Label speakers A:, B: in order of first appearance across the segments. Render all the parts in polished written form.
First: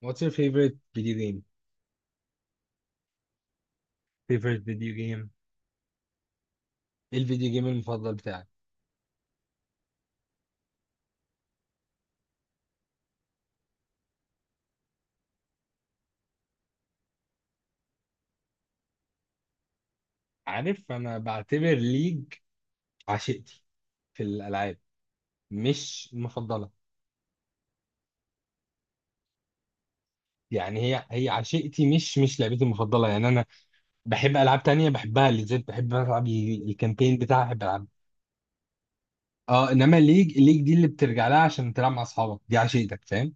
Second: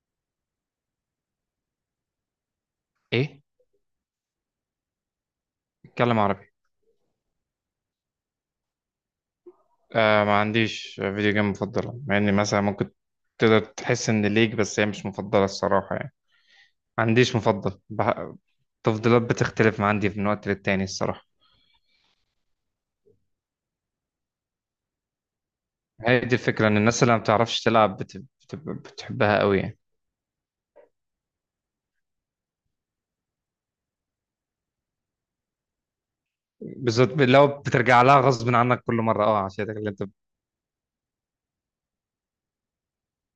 A: What's your favorite video game?
B: ايه؟
A: Favorite video game؟
B: اتكلم عربي.
A: ايه الفيديو جيم المفضل بتاعك؟
B: آه، ما عنديش فيديو جيم مفضله، مع اني مثلا ممكن تقدر تحس ان ليك، بس هي مش مفضله الصراحه، يعني ما عنديش مفضل التفضيلات بتختلف عندي من وقت للتاني
A: عارف، انا
B: الصراحه.
A: بعتبر ليج عشيقتي في الالعاب، مش
B: هي دي الفكره،
A: المفضله.
B: ان الناس اللي ما بتعرفش تلعب بتحبها قوي، يعني
A: يعني هي عشيقتي، مش لعبتي المفضله. يعني انا بحب العاب تانية بحبها، اللي زي بحب العب
B: بالذات
A: الكامبين بتاعها،
B: لو
A: بحب العب.
B: بترجع لها غصب عنك كل مره، اه، عشان
A: اه،
B: اللي
A: انما
B: انت
A: ليج ليج دي اللي بترجع لها عشان تلعب مع اصحابك، دي عشيقتك، فاهم؟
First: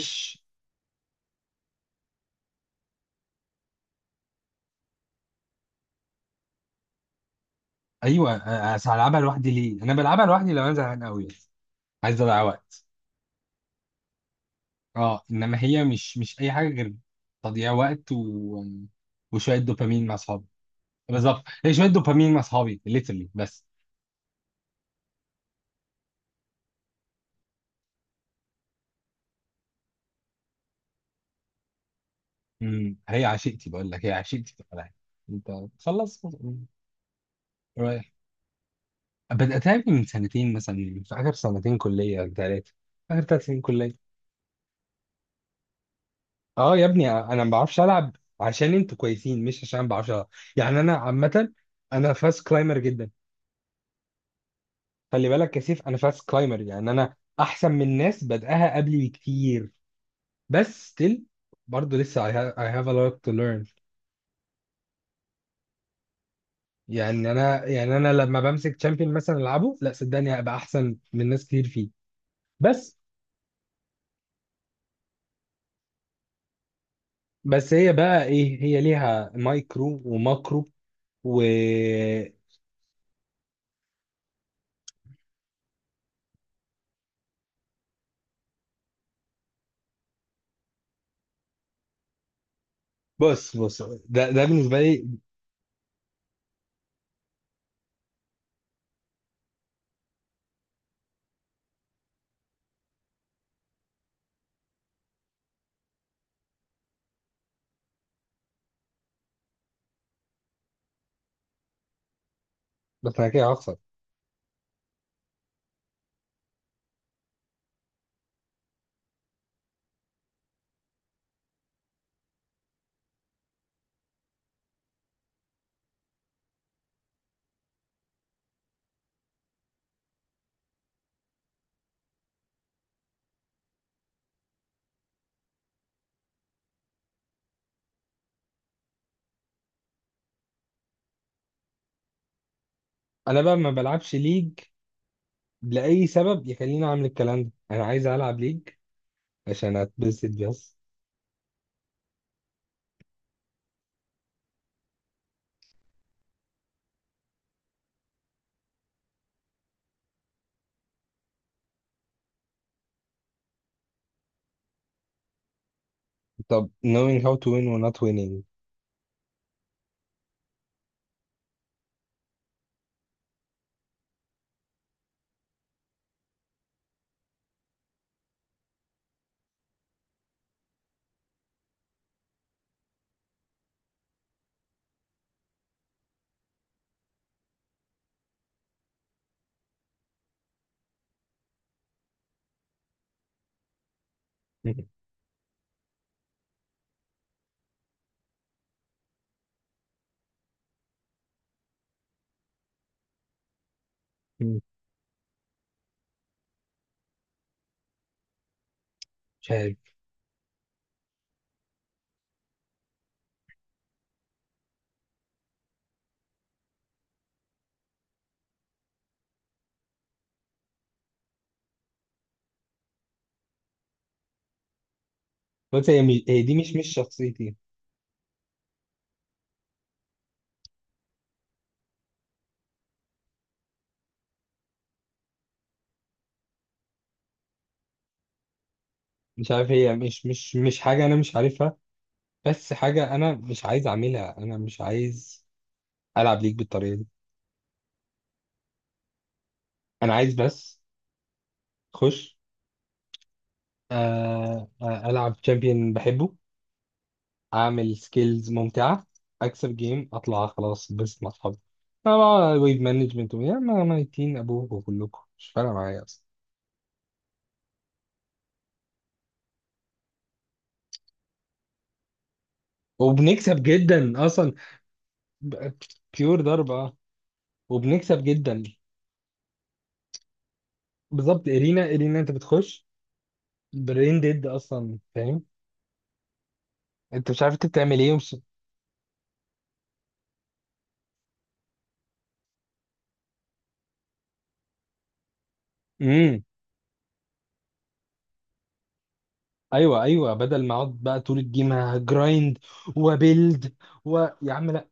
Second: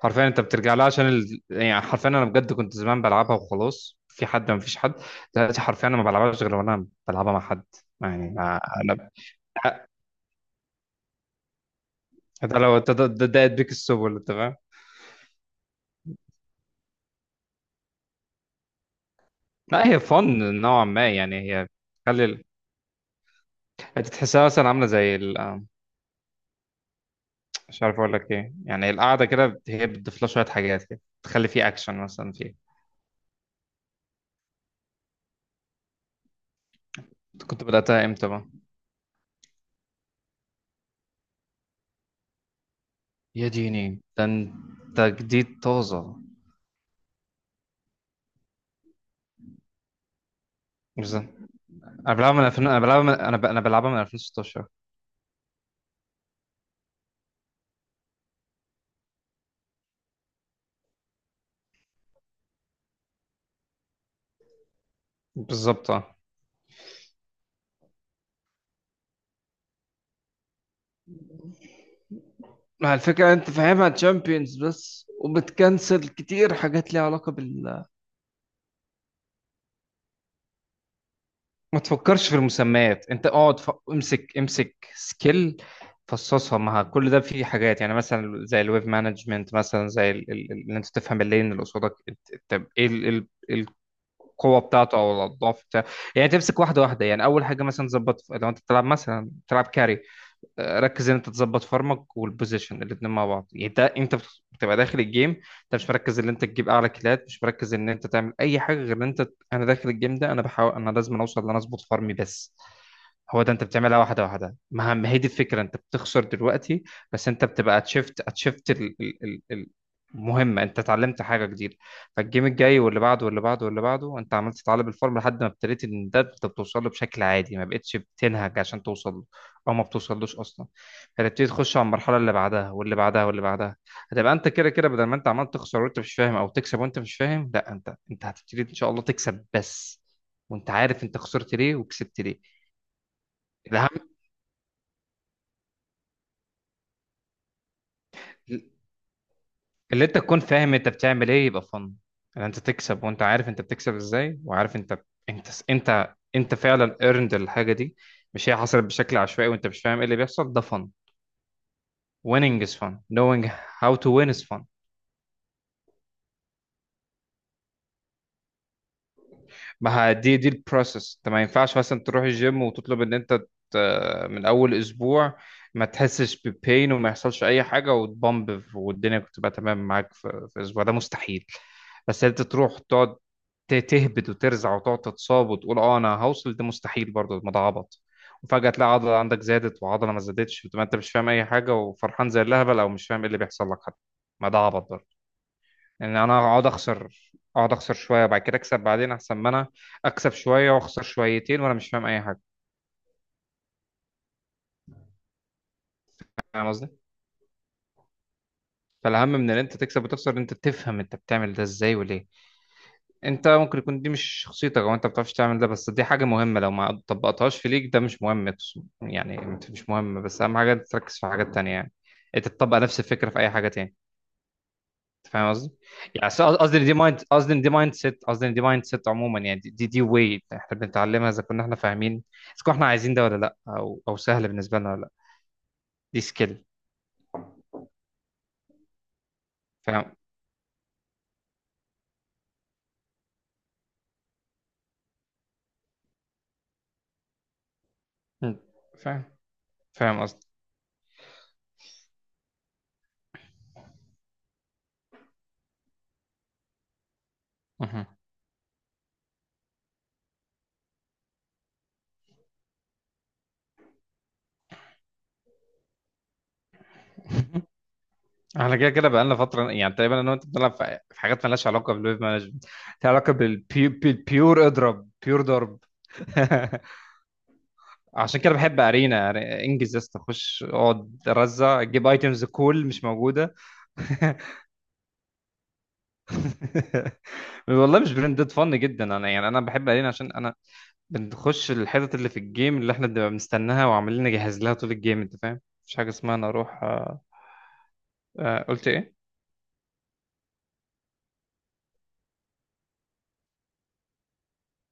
B: حرفيا انت بترجع لها عشان يعني حرفيا انا بجد كنت زمان بلعبها وخلاص، في حد، ما فيش حد دلوقتي، حرفيا انا ما بلعبهاش غير وانا بلعبها مع حد، يعني
A: ايوه.
B: انا.
A: هلعبها لوحدي ليه؟ انا بلعبها لوحدي لو انا زهقان قوي، عايز اضيع
B: ده لو
A: وقت.
B: انت ده بيك السبل، انت فاهم.
A: اه، انما هي مش اي حاجه غير تضييع وقت وشويه
B: لا، هي
A: دوبامين مع اصحابي.
B: فن نوعا ما، يعني
A: بالظبط،
B: هي
A: هي شويه
B: تخلي
A: دوبامين مع اصحابي ليترلي، بس.
B: انت تحسها مثلا عامله زي ال... آه، مش عارف اقول لك ايه، يعني القعده كده هي بتضيف لها شويه حاجات كده، تخلي فيه اكشن مثلا فيه.
A: هي عشيقتي، بقول لك هي عشيقتي في الالعاب. انت خلص،
B: انت كنت بداتها
A: رايح.
B: امتى بقى؟
A: بداتها من سنتين مثلا، في اخر سنتين كليه أو ثلاثه، اخر ثلاث
B: يا
A: سنين
B: ديني،
A: كليه.
B: ده انت جديد طازه.
A: اه يا ابني، انا ما بعرفش العب عشان انتوا كويسين، مش عشان ما بعرفش العب. يعني انا
B: بالظبط.
A: عامه انا
B: انا بلعبها من
A: فاست
B: 2000،
A: كلايمر
B: انا بلعبها
A: جدا.
B: انا بلعبها من 2016.
A: خلي بالك يا سيف، انا فاست كلايمر، يعني انا احسن من ناس بدأها قبلي بكتير. بس still، برضه لسه I have, I have a lot to learn.
B: بالظبط، اه.
A: يعني انا لما بمسك تشامبيون مثلا العبه، لا صدقني هبقى احسن من ناس كتير فيه،
B: ما
A: بس.
B: الفكره انت فاهمها تشامبيونز بس، وبتكنسل كتير حاجات ليها علاقه
A: بس
B: بال.
A: هي بقى ايه، هي ليها مايكرو وماكرو و
B: ما تفكرش في المسميات، انت اقعد امسك امسك سكيل، فصصها مع كل ده. في حاجات يعني، مثلا زي الويب مانجمنت، مثلا زي ان انت تفهم اللين اللي قصادك طب ايه
A: بص بص ده
B: القوه
A: بالنسبه
B: بتاعته
A: لي،
B: او الاضعاف بتاعته. يعني تمسك واحده واحده، يعني اول حاجه مثلا تظبط، لو انت بتلعب مثلا بتلعب كاري، ركز ان انت تظبط فارمك والبوزيشن الاتنين مع بعض، يعني انت بتبقى داخل الجيم، انت مش مركز ان انت تجيب اعلى كيلات، مش مركز ان انت تعمل اي حاجه غير ان انت، انا داخل الجيم ده، انا بحاول، انا لازم اوصل ان انا اظبط فارمي بس.
A: بس انا
B: هو
A: كده
B: ده، انت
A: هخسر.
B: بتعملها واحده واحده. ما هي دي الفكره، انت بتخسر دلوقتي بس انت بتبقى اتشفت مهمة، انت اتعلمت حاجة جديدة. فالجيم الجاي واللي بعده واللي بعده واللي بعده انت عملت تتعلم الفورم، لحد ما ابتديت ان ده انت بتوصل له بشكل عادي، ما بقتش بتنهج عشان توصل، او ما بتوصلوش اصلا. هتبتدي تخش على المرحله اللي بعدها واللي بعدها واللي بعدها، هتبقى انت كده كده بدل ما انت عمال تخسر وانت مش فاهم او تكسب وانت مش فاهم، لا، انت هتبتدي ان شاء الله تكسب بس، وانت عارف انت خسرت ليه وكسبت ليه.
A: انا بقى ما
B: الاهم
A: بلعبش ليج لاي سبب يخليني اعمل الكلام ده. انا عايز العب ليج عشان
B: اللي انت
A: اتبسط
B: تكون فاهم
A: بس.
B: انت بتعمل ايه، يبقى فن. ان انت تكسب وانت عارف انت بتكسب ازاي، وعارف انت فعلا earned الحاجه دي، مش هي حصلت بشكل عشوائي وانت مش فاهم ايه اللي بيحصل، ده فن. Winning is fun, knowing how to win is fun.
A: طب knowing how to win or not winning.
B: ما ه- دي البروسس. انت ما ينفعش مثلا تروح الجيم وتطلب ان انت ت- من اول اسبوع ما تحسش ببين وما يحصلش اي حاجه وتبامب والدنيا تبقى تمام معاك في اسبوع، ده مستحيل. بس انت تروح تقعد تهبد وترزع وتقعد تتصاب وتقول اه انا هوصل، ده مستحيل برضه، الموضوع عبط. وفجأة تلاقي عضلة عندك زادت وعضلة ما زادتش، وتبقى انت مش فاهم اي حاجة وفرحان زي الهبل، او مش فاهم ايه اللي بيحصل لك حتى. ما ده عبط برضه، ان انا اقعد اخسر، اقعد اخسر شويه وبعد كده اكسب بعدين، احسن ما انا اكسب شويه واخسر شويتين وانا مش فاهم اي حاجه. فاهم قصدي؟ فالاهم
A: مش
B: من ان
A: عارف.
B: انت تكسب وتخسر، ان انت تفهم انت بتعمل ده ازاي وليه. انت ممكن يكون دي مش شخصيتك، او انت ما بتعرفش تعمل ده، بس دي حاجه مهمه. لو ما طبقتهاش في ليك، ده مش مهم يعني، مش مهم، بس اهم حاجه أنت تركز في حاجات تانية، يعني انت تطبق نفس الفكره في اي حاجه تاني. أنت فاهم قصدي؟
A: بص، هي
B: يعني
A: هي دي مش مش شخصيتي.
B: قصدي إن دي مايند سيت عموما، يعني دي واي احنا بنتعلمها، اذا كنا احنا فاهمين، اذا كنا احنا عايزين ده ولا لا، او او سهل بالنسبه لنا ولا لا، دي سكيل.
A: مش عارف، هي
B: فاهم.
A: مش حاجة أنا مش عارفها، بس حاجة أنا مش عايز أعملها. أنا مش عايز ألعب ليك بالطريقة دي.
B: م. فاهم.
A: أنا
B: فاهم
A: عايز
B: قصدي.
A: بس أخش، ألعب شامبيون بحبه، أعمل
B: مهم.
A: سكيلز ممتعة، أكسب جيم، أطلع خلاص بس مع أصحابي. أنا بقى ويب مانجمنت ويا ما ميتين أبوكوا، كلكم مش فارقة معايا أصلا.
B: احنا كده كده بقالنا فتره، يعني تقريبا انا وانت بنلعب في حاجات مالهاش علاقه بالويب مانجمنت، لها علاقه
A: وبنكسب جدا أصلا.
B: بالبيور، اضرب بيور
A: ب-
B: ضرب.
A: بيور ضربة، آه. وبنكسب
B: عشان كده
A: جدا.
B: بحب ارينا، يعني انجز يا اسطى، خش اقعد
A: بالظبط،
B: رزع،
A: إرينا.
B: جيب
A: إرينا أنت
B: ايتمز،
A: بتخش
B: كول مش موجوده.
A: برين ديد أصلا، فاهم. انت مش عارف انت بتعمل
B: والله
A: ايه
B: مش
A: ومش.
B: برندد، فن جدا. انا يعني انا بحب الين عشان انا بنخش الحتت اللي في الجيم اللي احنا بنبقى مستناها وعمالين نجهز لها طول الجيم، انت فاهم، مفيش حاجه اسمها
A: امم
B: انا اروح. قلت ايه؟
A: ايوه، ايوه، بدل ما اقعد بقى طول الجيم هجرايند وبيلد و، يا عم لا،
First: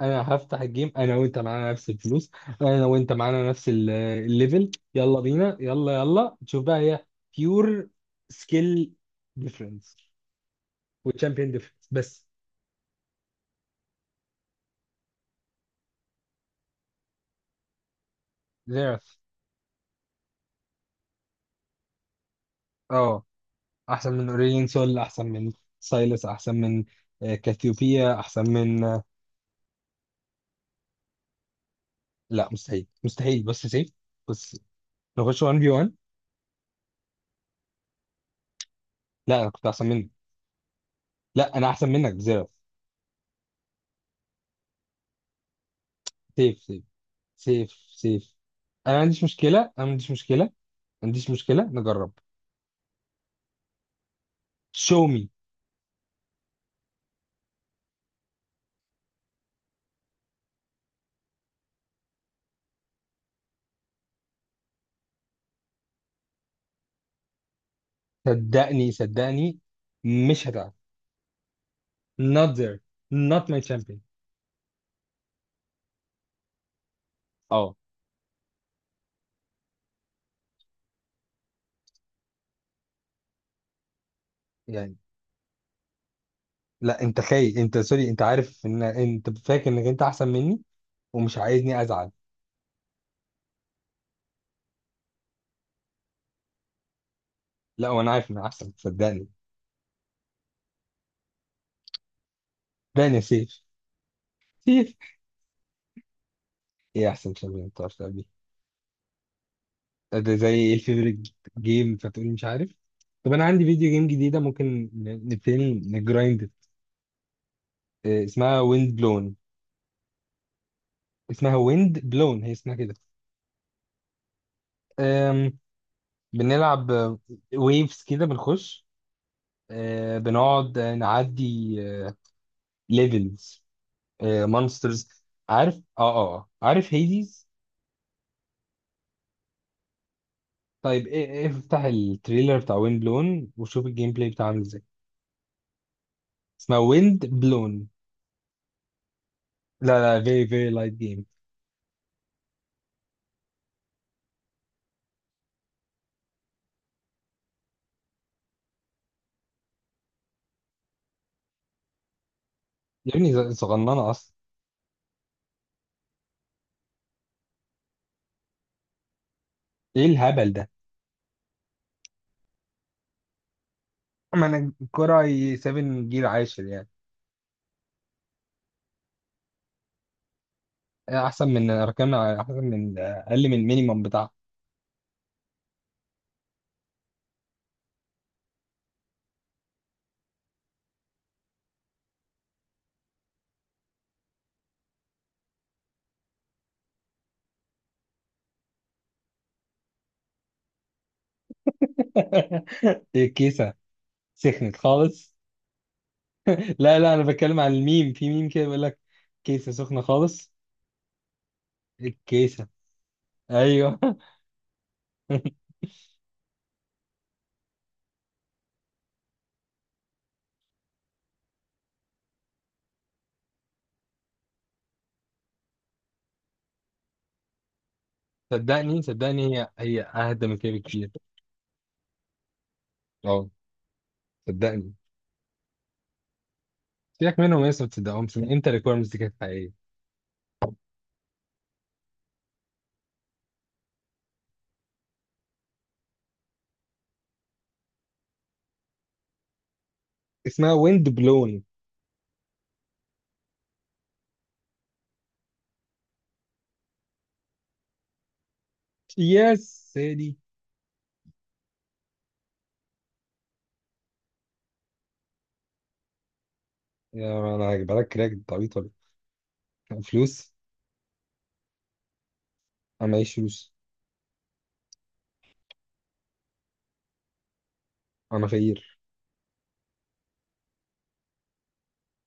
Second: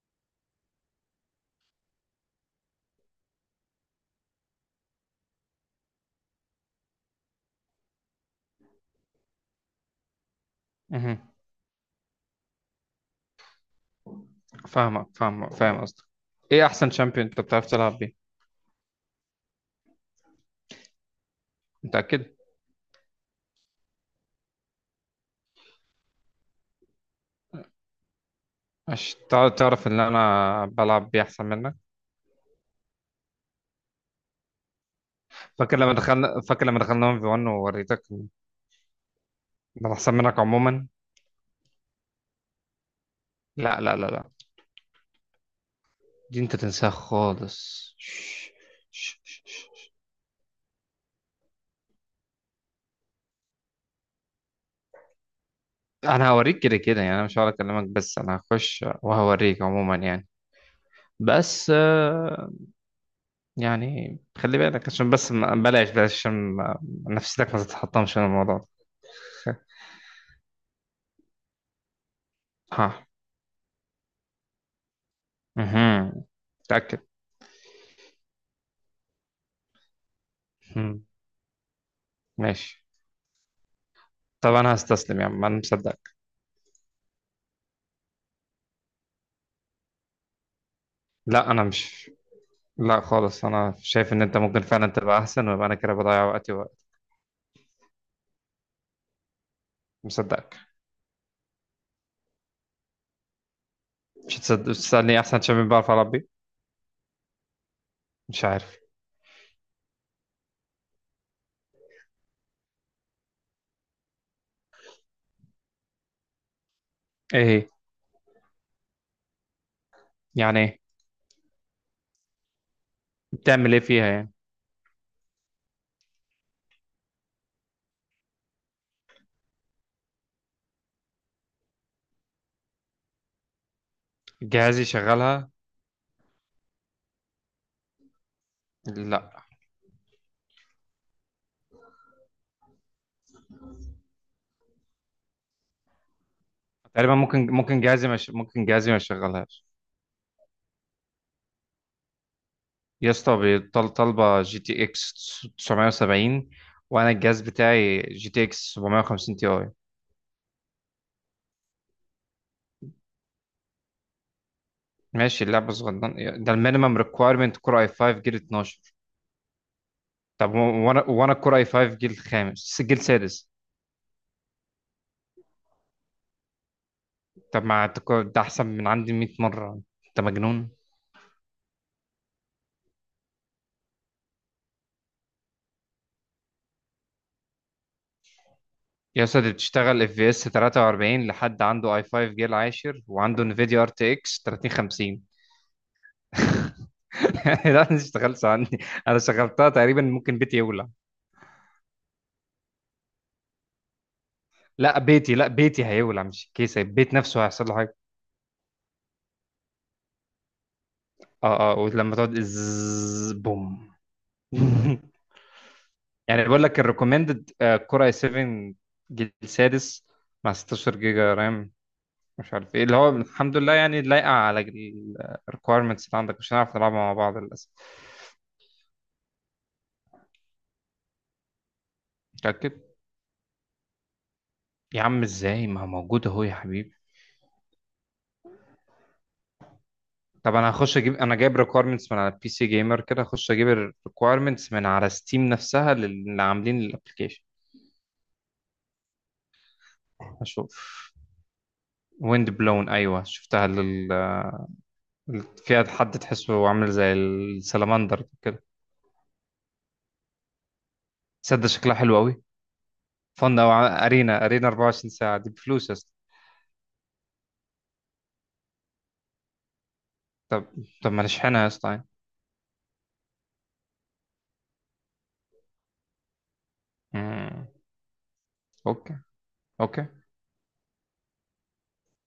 A: انا هفتح الجيم. انا وانت معانا نفس الفلوس، انا وانت معانا نفس الليفل، يلا بينا، يلا يلا تشوف بقى هي بيور سكيل ديفرنس
B: مهم.
A: وتشامبيون ديفرنس بس.
B: فاهمك فاهمك فاهم قصدك. ايه احسن شامبيون انت بتعرف تلعب بيه؟
A: زيرف.
B: متاكد؟
A: اه، احسن من اوريلين سول، احسن من سايلس، احسن من كاثيوبيا، احسن من
B: عشان تعرف ان انا بلعب بيه احسن منك.
A: لا مستحيل مستحيل. بص يا سيف، بص، نخش 1 في 1.
B: فاكر لما دخلنا 1 في 1 ووريتك إن
A: لا، انا كنت احسن
B: انا
A: منك.
B: احسن منك عموما.
A: لا، انا احسن منك بزيرو.
B: لا لا لا لا، دي انت
A: سيف، سيف،
B: تنساها
A: سيف،
B: خالص.
A: سيف، انا ما عنديش مشكله، انا ما عنديش مشكله، ما عنديش مشكله، نجرب. Show me.
B: انا هوريك كده كده، يعني انا مش هقعد اكلمك بس انا هخش وهوريك عموما. يعني بس يعني خلي بالك، عشان بس بلاش بلاش، عشان نفسيتك ما تتحطمش من الموضوع ده.
A: صدقني، صدقني مش هتعرف. Not there.
B: ها.
A: Not my champion.
B: مهم. متأكد؟
A: اه.
B: مهم. ماشي. طب انا
A: يعني،
B: هستسلم يا عم، انا مصدقك.
A: لا انت خايف. انت سوري، انت عارف ان انت فاكر انك انت احسن مني ومش
B: لا انا
A: عايزني
B: مش،
A: ازعل.
B: لا خالص، انا شايف ان انت ممكن فعلا تبقى احسن، ويبقى انا كده بضيع وقتي ووقت.
A: لا، وانا عارف ان انا احسن، صدقني.
B: مصدقك.
A: صدقني يا سيف.
B: مش
A: سيف،
B: تسألني احسن شباب بعرف اربي؟
A: ايه احسن شامبيون انت؟
B: مش عارف.
A: ده زي ايه الفيفوريت جيم فتقولي مش عارف. طب انا عندي فيديو جيم جديده، ممكن نبتدي نجرايند.
B: ايه هي؟
A: اسمها ويند بلون.
B: يعني ايه؟
A: اسمها ويند بلون، هي اسمها كده.
B: بتعمل ايه فيها يعني؟
A: آم، بنلعب ويفز كده، بنخش، بنقعد نعدي ليفلز،
B: جهازي
A: مونسترز.
B: شغالها؟
A: عارف؟ اه، اه، آه. عارف هيديز؟
B: لا،
A: طيب، إيه إيه افتح التريلر بتاع ويند بلون وشوف الجيم بلاي بتاعه عامل ازاي. اسمها
B: تقريبا
A: ويند بلون.
B: ممكن جهازي ما يشغلهاش.
A: لا لا، فيري فيري لايت جيم.
B: يا اسطى طالبه جي تي اكس 970، وانا الجهاز بتاعي جي تي اكس 750 تي اي.
A: يا ابني، صغننه اصلا.
B: ماشي، اللعبه صغيره. ده المينيمم ريكويرمنت كور اي 5 جيل 12.
A: ايه الهبل
B: طب
A: ده؟
B: وانا كور اي 5 جيل خامس جيل سادس.
A: ما انا الكرة 7 جيل عاشر يعني.
B: طب ما أنت ده احسن من عندي 100 مره، انت مجنون.
A: احسن من ارقام، احسن من اقل من المينيمم بتاعها.
B: يا اسطى دي بتشتغل اف في اس 43 لحد عنده اي 5 جيل عاشر وعنده انفيديا ار تي اكس 3050. لا انا اشتغلت عني. انا شغلتها، تقريبا ممكن بيتي يولع.
A: الكيسة سخنت
B: لا بيتي،
A: خالص.
B: لا بيتي هيولع مش الكيسه،
A: لا لا،
B: البيت
A: انا
B: نفسه
A: بتكلم
B: هيحصل له
A: على
B: حاجه.
A: الميم في ميم كده، بيقول لك كيسة سخنة خالص.
B: اه اه،
A: إيه
B: ولما تقعد
A: الكيسة؟
B: ازز، بوم.
A: ايوه.
B: يعني بقول لك الريكومندد كور اي 7 جيل سادس مع 16 جيجا رام، مش عارف ايه اللي هو. الحمد لله يعني لايقه على الريكويرمنتس اللي عندك. مش هنعرف نلعبها مع بعض للاسف.
A: صدقني، صدقني هي اهدى من كده بكتير.
B: متاكد؟
A: اه، صدقني.
B: يا عم ازاي، ما هو موجود اهو يا حبيبي.
A: سيبك منهم يا اسطى، ما تصدقهمش. من امتى الريكويرمنتس دي كانت حقيقية؟
B: طب انا هخش اجيب، انا جايب ريكويرمنتس من على بي سي جيمر، كده هخش اجيب الريكويرمنتس من على ستيم نفسها، اللي عاملين الابلكيشن.
A: اسمها
B: اشوف.
A: ويند بلون.
B: ويند بلون، ايوه شفتها فيها حد تحسه عامل زي السلمندر كده.
A: يا سيدي.
B: تصدق شكلها حلو قوي. فن او ارينا. ارينا 24 ساعه دي بفلوس يا اسطى.
A: يا انا هجيبها لك كراك، طبيعي طبيعي. فلوس؟
B: طب طب ما نشحنها يا اسطى يعني.
A: انا معيش فلوس.
B: مم.
A: انا فقير.
B: اوكي. اوكي.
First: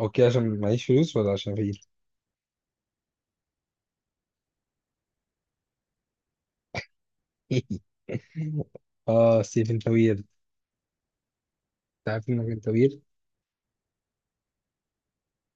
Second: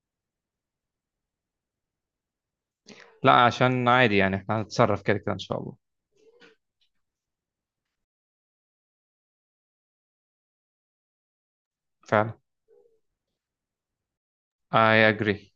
A: اوكي عشان معيش فلوس ولا عشان فقير؟
B: لا، عشان عادي يعني احنا هنتصرف كده كده ان شاء الله.
A: اه، ستيفن توير. انت عارف
B: فعلا.
A: انك انت
B: I agree.